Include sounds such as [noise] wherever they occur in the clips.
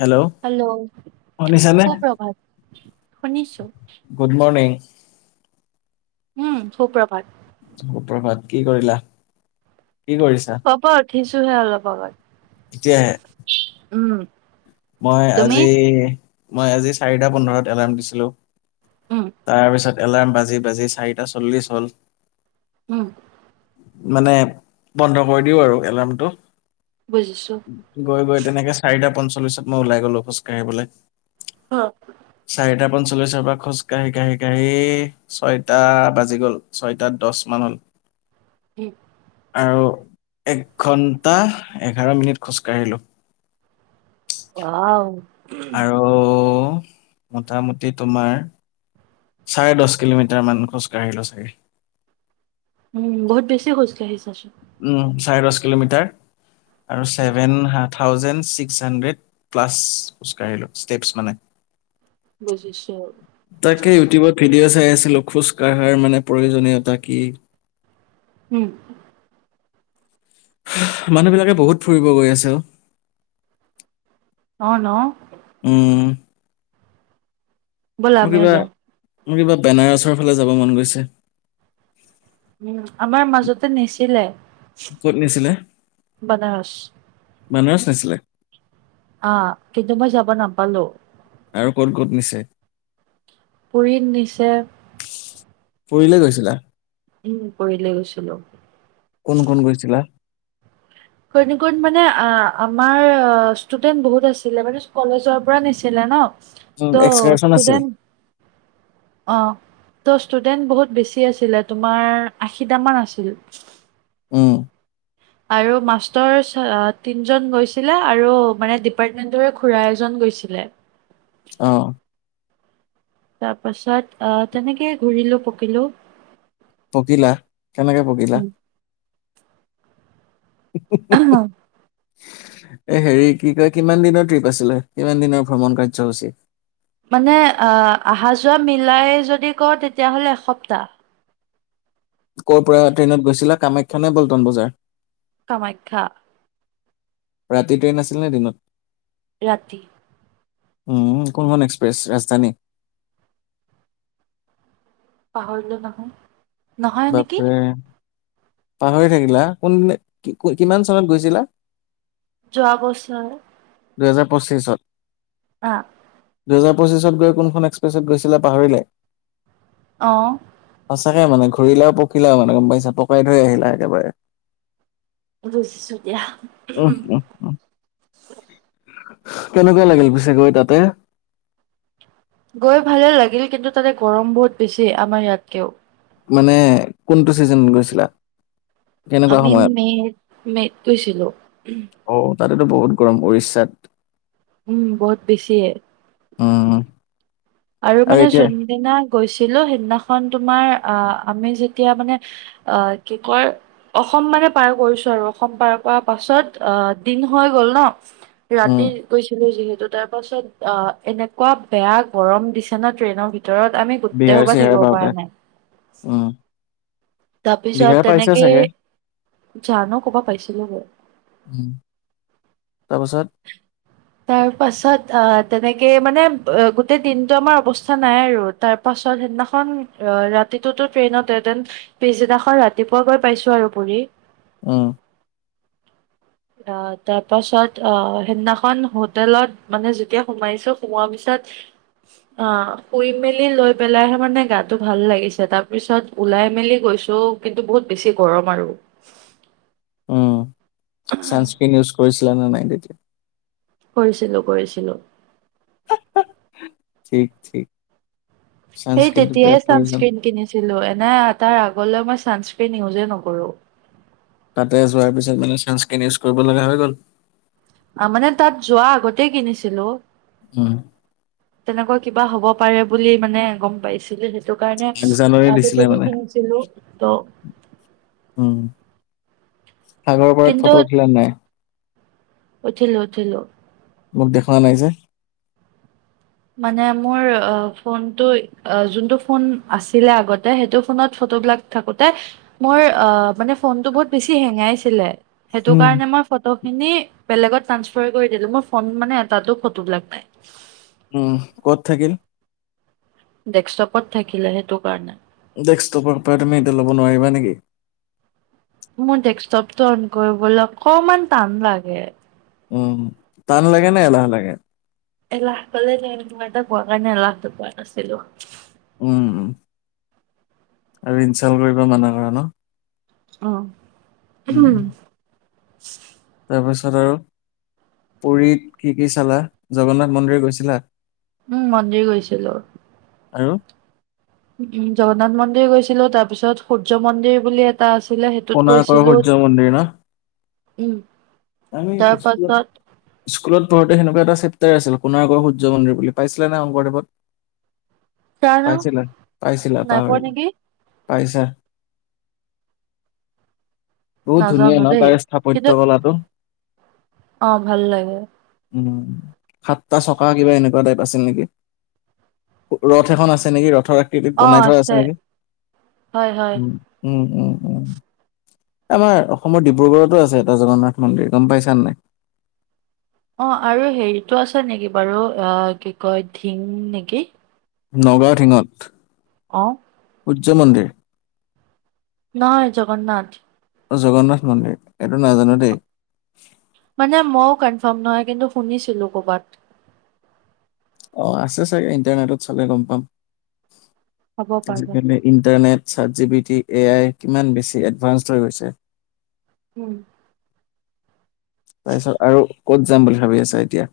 Hello hello শুনিছানে? সুপ্ৰভাত শুনিছো গুড মৰ্ণিং, উম সুপ্ৰভাত সুপ্ৰভাত কি কৰিলা? কি কৰিছা? হব উঠিছোহে অলপ আগত এতিয়াহে উম মই তুমি আজি মই আজি চাৰিটা পোন্ধৰত এলাৰ্ম দিছিলো৷ উম তাৰপিছত এলাৰ্ম বাজি-বাজি চাৰিটা চল্লিছ হ'ল৷ উম মানে বন্ধ কৰি দিও আৰু এলাৰ্মটো৷ বুজিছো গৈ-গৈ তেনেকে চাৰিটা পঞ্চল্লিশত মই ওলাই গলো খোজ কাঢ়িবলে ৷ অ পঞ্চল্লিশৰ পৰা খোজকাাঢ়ি কাঢ়ি-কাঢ়ি-কাঢ়ি ছয়টা বাজি গ'ল ছয়টা দশ মান হল ৷ আৰু এঘণ্টা এঘাৰ মিনিট খোজকাঢ়িলোঁ ৷ আও আৰু মোটামুটি তোমাৰ চাৰে দশ কিলোমিটাৰমান খোজকাাঢ়িলো চাগে৷ উম বহুত বেছি খোজকাঢ়িছাচোন৷ উম চাৰে দহ কিলোমিটাৰ আৰু উম ছেভেন হাত থাউজেণ্ড ছিক্স হাণ্ড্ৰেড প্লাছ খোজকাঢ়িলোঁ ষ্টেপছ মানে৷ বুজিছো ৷ তাকে ইউটিউবত ভিডিঅ' চাই আছিলোঁ খোজকাঢ়াৰ মানে প্ৰয়োজনীয়তা কি৷ উম৷ মানুহ বিলাকে বহুত ফুৰিব গৈ আছে অ! অ ন? উম ব'লা মোৰ আমিও কিবা যাওঁ৷ মোৰ কিবা বেনাৰছৰ ফালে যাব মন গৈছে৷ উম আমাৰ মাজতে নিছিলে ক'ত নিছিলে বানাৰছ বানাৰছ নিছিলে? অহ কিন্তু মই যাব নাপালো৷ আৰু ক'ত-ক'ত নিছে? পুৰীত নিছে ৷ পুৰীলে গৈছিলা? উম পুৰী লে গৈছিলোঁ। কোন কোন গৈছিলা? কোন কোন মানে আ - আমাৰ অ ষ্টুডেন্ট বহুত আছিলে মানে কলেজৰ পৰা নিছিলে ন'। ত' উম, এক্সকাৰচন আছিল ষ্টুডেণ্ট। অ'। ত' ষ্টুডেণ্ট বহুত বেছি আছিলে তোমাৰ আশীটা মান আছিল। উম। আৰু মাষ্টৰ ছয় অ - তিনজন গৈছিলে আৰু মানে ডিপাৰ্টমেন্টৰে খুৰা এজন গৈছিলে। অ'। তাৰ পাছত অ তেনেকে ঘূৰিলো পকিলো। পকিলা কেনেকে পকিলা? হু হু হু [unintelligible] এ হেৰি কি কয়, কিমান দিনৰ ট্ৰিপ আছিলে? কিমান দিনৰ ভ্ৰমণ কাৰ্যসূচী? মানে আ - আহা যোৱা মিলাই যদি কওঁ তেতিয়াহ'লে এসপ্তাহ। কৰ পৰা ট্ৰেইনত গৈছিলা কামাখ্যা নে পল্টন বজাৰ? কামাখ্যা। ৰাতি ট্ৰেইন আছিল নে দিনত? ৰাতি। উম, কোনখন এক্সপ্ৰেছ ৰাজধানী? পাহৰিলো নহয়। নহয় নেকি বাপৰে! পাহৰি থাকিলা! কোনদিনা কি - কু - কিমান চনত গৈছিলা? যোৱা বছৰ। দুই হেজাৰ পঁচিছত? অ'। দুহেজাৰ পঁচিছত গৈ কোনখন এক্সপ্ৰেছত গৈছিলা পাহৰিলাই? অ'। থাকে মানে ঘূৰিলাও পকিলাও মানে গম পাইছা? পকাই থৈ আহিলা একেবাৰে। বুজিছো দিয়া। [unintelligible] কেনেকুৱা লাগিল পিছে গৈ তাতে? গৈ ভালে লাগিল কিন্তু তাতে গৰম বহুত বেছি আমাৰ ইয়াতকেও। মানে কোনটো ছিজনত গৈছিলা? কেনেকুৱা আমি সময়ত মেৰ - মে'ত গৈছিলোঁ। অ তাতেতো বহুত গৰম উৰিষ্যাত। উম বহুত বেছিয়ে। উম। আৰু মানে যোনদিনা গৈছিলোঁ সেইদিনাখন তোমাৰ আ - আমি যেতিয়া মানে অ কি কয় অসম মানে পাৰ কৰিছো আৰু অসম পাৰ কৰা পাছত অ দিন হৈ গ'ল ন উম ৰাতি গৈছিলো যিহেতু তাৰ পাছত অ‌ এনেকুৱা বেয়া গৰম দিছে ন ট্ৰেইনৰ ভিতৰত আমি গোটেই বিহাৰ সোপো চিহাৰ থাকিব পাওঁতে পাৰা নাই। উম তাৰপিছত বিহাৰ পাইছা তেনেকে চাগে জানো ক'বা পাইছিলো গৈ। উম তাৰপাছত? তাৰ পাছত অ তেনেকে মানে অ গোটেই দিনটো আমাৰ অৱস্থা নাই আৰু তাৰ পাছ ছত সেইদনাখন অ ৰাতিটোতো ট্ৰেইনতে, দেন পিছদিনাখন ৰাতিপুৱা গৈ পাইছো আৰু পুৰী। উম। অ তাৰ পাছত অ সেইদনাখন হোটেলত মানে যেতিয়া সোমাইছোঁ সোমোৱা পিছত ছত অ' শুই মেলি লৈ পেলাইহে মানে গাটো ভাল লাগিছে, তাৰ পিছত ওলাই মেলি গৈ গৈছো কিন্তু বহুত বেছি গৰম আৰু। উম। ছানস্ক্ৰিন ইউজ কৰিছিলা নে নাই তেতিয়া? কৰিছিলোঁ কৰিছিলোঁ। ঠিক ঠিক। সেই চানস্ক্ৰীনটো তেতিয়াই বিৰাট প্ৰয়োজন চানস্ক্ৰীণ কিনিছিলো, এনে তাৰ আগলৈ মই ছানস্ক্ৰীন ইউজেই নকৰোঁ। তাতে যোৱাৰ পিছত মানে ছানস্কিন ইউজ কৰিব লগা হৈ গ'ল। মানে তাত যোৱা আগতে কিনিছিলো। উম। তেনেকুৱা কিবা হ'ব পাৰে বুলি মানে গম পাইছিলো। টো কাৰণে এক জানুৱাৰী দিছিলে আগতেতো মানে কিনিছিলো ত' আগৰৰ পৰা কিন্তু ফটো উঠিলে নাই? উঠিলো উঠিলো। মোক দেখুওৱা নাই যে? মানে মোৰ অ ফোনটো যোনটো ফোন আছিলে আগতে সেইটো ফোনত ফটোবিলাক থাকোতে, মোৰ অ মানে ফোনটো বহুত বেছি হেঙাইছিলে। সেইটো উম কাৰণে মই ফটো খিনি বেলেগত টান্সফাৰ কৰি দিলো মোৰ ফন মানে তাতো ফটোবিলাক নাই। উম ক'ত থাকিল? ডেক্সটপত থাকিলে সেইটো কাৰণে। ডেস্কটপৰ পৰা তুমি এইটো ল'ব নোৱাৰিবা নেকি? মোৰ ডেস্ক টপটো অন কৰিবলৈ অকমান টান লাগে। উম টান লাগে ন এলাহ লাগে? এলাহ কলে ন ম এটা কোৱা কাৰণে এলাহ পোৱা নাছিলো। উম উম আৰু ইনচাল কৰিব মানা কৰা ন। অহ, উম ওঁহুম। তাৰপিছত আৰু পুৰীত কি কি চালা, জগন্নাথ মন্দিৰ গৈছিলা? মন্দিৰ গৈছিলোঁ। আৰু উম জগন্নাথ মন্দিৰ গৈছিলো, তাৰ পিছত সূৰ্য মন্দিৰ বুলি এটা আছি ছিলে সেইটোত কোণাৰ্কৰ গৈছিলো সূৰ্য মন্দিৰ ন উম। আমি তাৰ স্কুলত পাছত স্কুলত ওচৰতে সেনেকোৱা এটা চেপটাৰ আছিল কোনা আগৰ সূৰ্য মন্দিৰ বুলি পাইছিলা নে শংকৰদেৱত? জানো পাইছিলা? পাইছিলা? নাই পোৱা পাহৰিলা। নেকি পাইছা। বহুত ধুনীয়া নাজানো ন দেই। তাৰে কিন্তু স্থাপত্য কলাটো। অ ভাল লাগে। উম, সাতটা চকা কিবা এনেকুৱা টাইপ আছিল নেকি? ৰথ এখন আছে নেকি ৰথ পথ আকৃতিত বনাই থোৱা আছে নেকি? হয়, হয়। উম উম উম উম। আমাৰ অসমৰ ডিব্ৰুগড়তো আছে এটা জগন্নাথ মন্দিৰ গম পাইছা নে নাই? অ আৰু হেৰিটো আছে নেকি বাৰু অ কি কয় থিং নেকি? নগাঁও ঠিঙত। অহ। সূৰ্য মন্দিৰ। নহয় জগন্নাথ। জগন্নাথ মন্দিৰ, এইটো নাজানো দেই। মানে মৌ কনফাৰ্ম নহয় কিন্তু শুনিছিলোঁ ক'বাত। অ আছে চাগে ইণ্টাৰনেটত চালে গম পাম। হ'ব পাৰে আজিকালি ইণ্টাৰনেট তাত G B T, A I কিমান বেছি এডভানস হৈ গৈছে। উম তাৰপিছত আৰু ক'ত যাম বুলি ভাবি আছা এতিয়া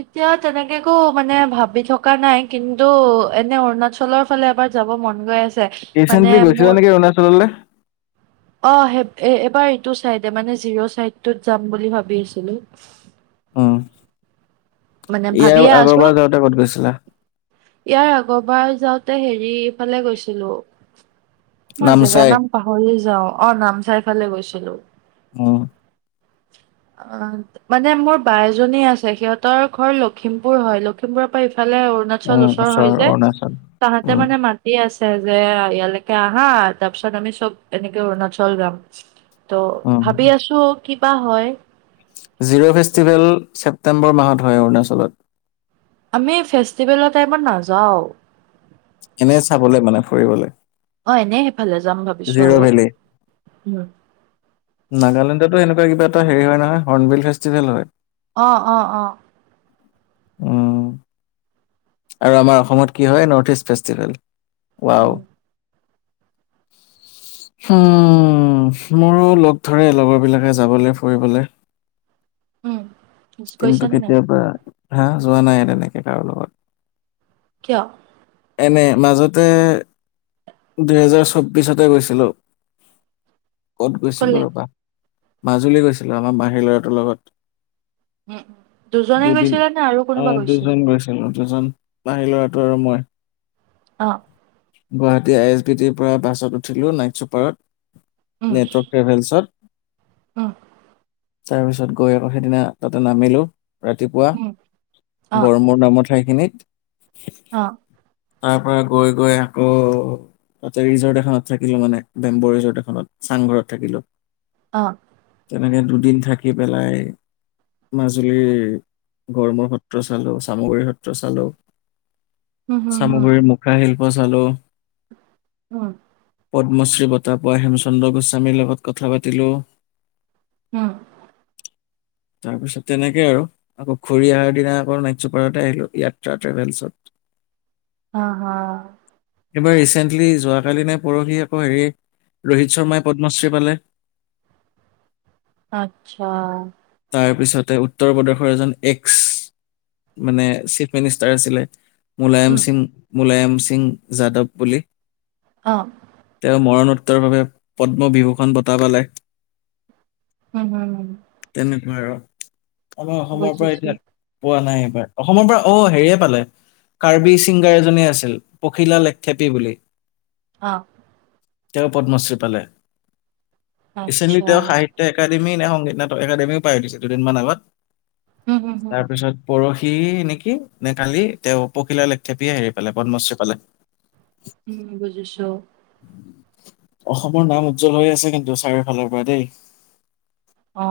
এতিয়া তেনেকে একো মানে ভাবি থকা নাই কিন্তু এনে অৰুণাচলৰ ফালে এবাৰ যাব মন গৈ আছে মানে ৰিচেণ্টলি গৈছিলা মোৰ নেকি অৰুণাচললে? অ সে এবাৰ এইটো চাইডে মানে জিৰ' চাইডটোত যাম বুলি ভাবি আছিলো উম মানে ভাবিয়ে ইয়াৰ আছো আগৰবাৰ যাওঁতে কত গৈছিলা ইয়াৰ আগৰবাৰ যাওঁতে হেৰিফালে গৈছিলো মই জেগা নামচাই নাম পাহৰি যাওঁ অ নামচাই ফালে গৈছিলো উম অ মানে মোৰ বাইজনী আছে সিহঁত ৰ ঘৰ লখিমপুৰ হয় লখিমপুৰৰ পৰা ইফালে অৰুণাচল উম, ওচৰ হৈ যে অৰুণাচল। তাহাঁতে উম, মানে মাটি আছে যে ইয়ালৈকে আহা তাৰপিছত আমি চব এনেকে অৰুণাচল যাম ত' উম, ভাবি আছো কিবা হয় জিৰ' ফেষ্টিভেল ছেপ্টেম্বৰ মাহত হয় অৰুণাচলত আমি ফেষ্টিভেলৰ টাইমত নাযাওঁ এনে চাবলে মানে ফুৰিবলে অ এনেই সেইফালে যাম ভাবিছো জিৰ' আৰু ভেলি উম নাগালেণ্ডটো এনে কিবা এটা হেৰি হয় নহয় হৰ্ণবিল ফেষ্টিভেল হয় অ অ অ উম আৰু আমাৰ অসমত কি হয় নৰ্থ ইষ্ট ফেষ্টিভেল উৱাও উম হুমমমম মোৰো লগ ধৰে লগৰবিলাকে যাবল ফুৰিবলে উম কিন্তু গৈছা নে নাই কেতিয়াবা হা যোৱা নাই তেনেকে কাৰো লগত কিয় এনে মাজতে দুহেজাৰ চৌবিছতে গৈছিলোঁ ক'ত গৈছিলো কলে ৰবা মাজুলী গৈছিলো আমাৰ মাহীৰ ল'ৰাটোৰ লগত উম উম। দুজনে দুদিন গৈছিলে নে আৰু অ কোনোবা গৈছিল দুজন গৈছিলো দুজন মাহী ল'ৰাটো আৰু মই অ গুৱাহাটী আই এছ বি টিৰ পৰা বাছত উঠিলোঁ নাইট চুপাৰত নেটৱৰ্ক ট্ৰেভেলছত অ তাৰ পিছত গৈ আকৌ সেইদিনা তাতে নামিলো ৰাতিপুৱা উম অ গৰমৰ নামৰ ঠাইখিনিত অ তাৰ পৰা গৈ গৈ অ তাতে ৰিজৰ্ট এখনত থাকিলো মানে বেম্ব ৰিজৰ্ট এখনত চাংঘৰত থাকিলো অ তেনেকে দুদিন থাকি পেলাই মাজুলীৰ গৰমৰ সত্ৰ চালোঁ চামুগুৰি সত্ৰ চালোঁ উম হম হম চামুগুৰীৰ মুখা শিল্প চালো উম পদ্মশ্ৰী বঁটা পোৱা হেমচন্দ্ৰ গোস্বামীৰ লগত কথা পাতিলোঁ উম তাৰপিছত তেনেকে আৰু আকৌ ঘূৰি অহাৰ দিনা আকৌ নাইচুপাৰতে আহিলো ইয়াত্ৰা ট্ৰেভেলছত [inaudible] অ হ। এইবাৰ ৰিচেণ্টলি যোৱাকালি নে পৰহি আকৌ হেৰি ৰোহিত শৰ্মাই পদ্মশ্ৰী পালে। আত্ছা। তাৰপিছতে উত্তৰ প্ৰদেশৰ এজন এক্স মানে চিফ মিনিষ্টাৰ আছিলে মুলায়ম উম সিং মুলায়ম সিং যাদৱ বুলি অ তেওঁ মৰাণোত ত্তৰ ভাৱে পদ্মবিভূষণ বঁটা পালে। হম হম হম। তেনেকুৱা আৰু আমাৰ অসমৰ পৰা বুজিছো। এতিয়া পোৱা নাই। অসমৰ পৰা অ হেৰিয়ে পালে কাৰ্বি ছিংগাৰ এজনী আছিল পখিলা লেখথেপী বুলি অ। তেওঁ পদ্মশ্ৰী পালে। ৰিচেণ্টলি আচ্ছা, তেওঁ সাহিত্য একাডেমী নে সংগীত না একাডেমিও পাই উঠিছে দুদিনমান আগত উম, হুম, হুম, তাৰ পিছত পৰহি কি নেকি নে কালি তেওঁ পখিলা লেথেপিয়ে হেৰি পালে পদ্মশ্ৰী পালে। উম বুজিছো। অসমৰ নাম উজ্জ্বল হৈ আছে কিন্তু চাৰিওফালৰ পৰা দেই। অ।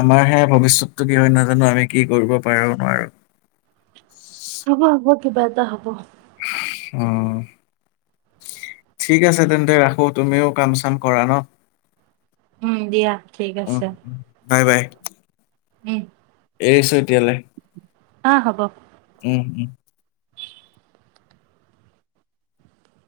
আমাৰহে ভৱিষ্যতটো কি হয় নাজানো আৰু কি কৰিব পাৰোঁ নোৱাৰোঁ। হ'ব হ'ব কিবা এটা হব। অহ। ঠিক আছে তেন্তে ৰাখো তুমিও কাম চাম কৰা ন। উম দিয়া ঠিক উম আছে। Bye bye. উম। এৰিছো এতিয়ালৈ অ হ'ব। উম উম।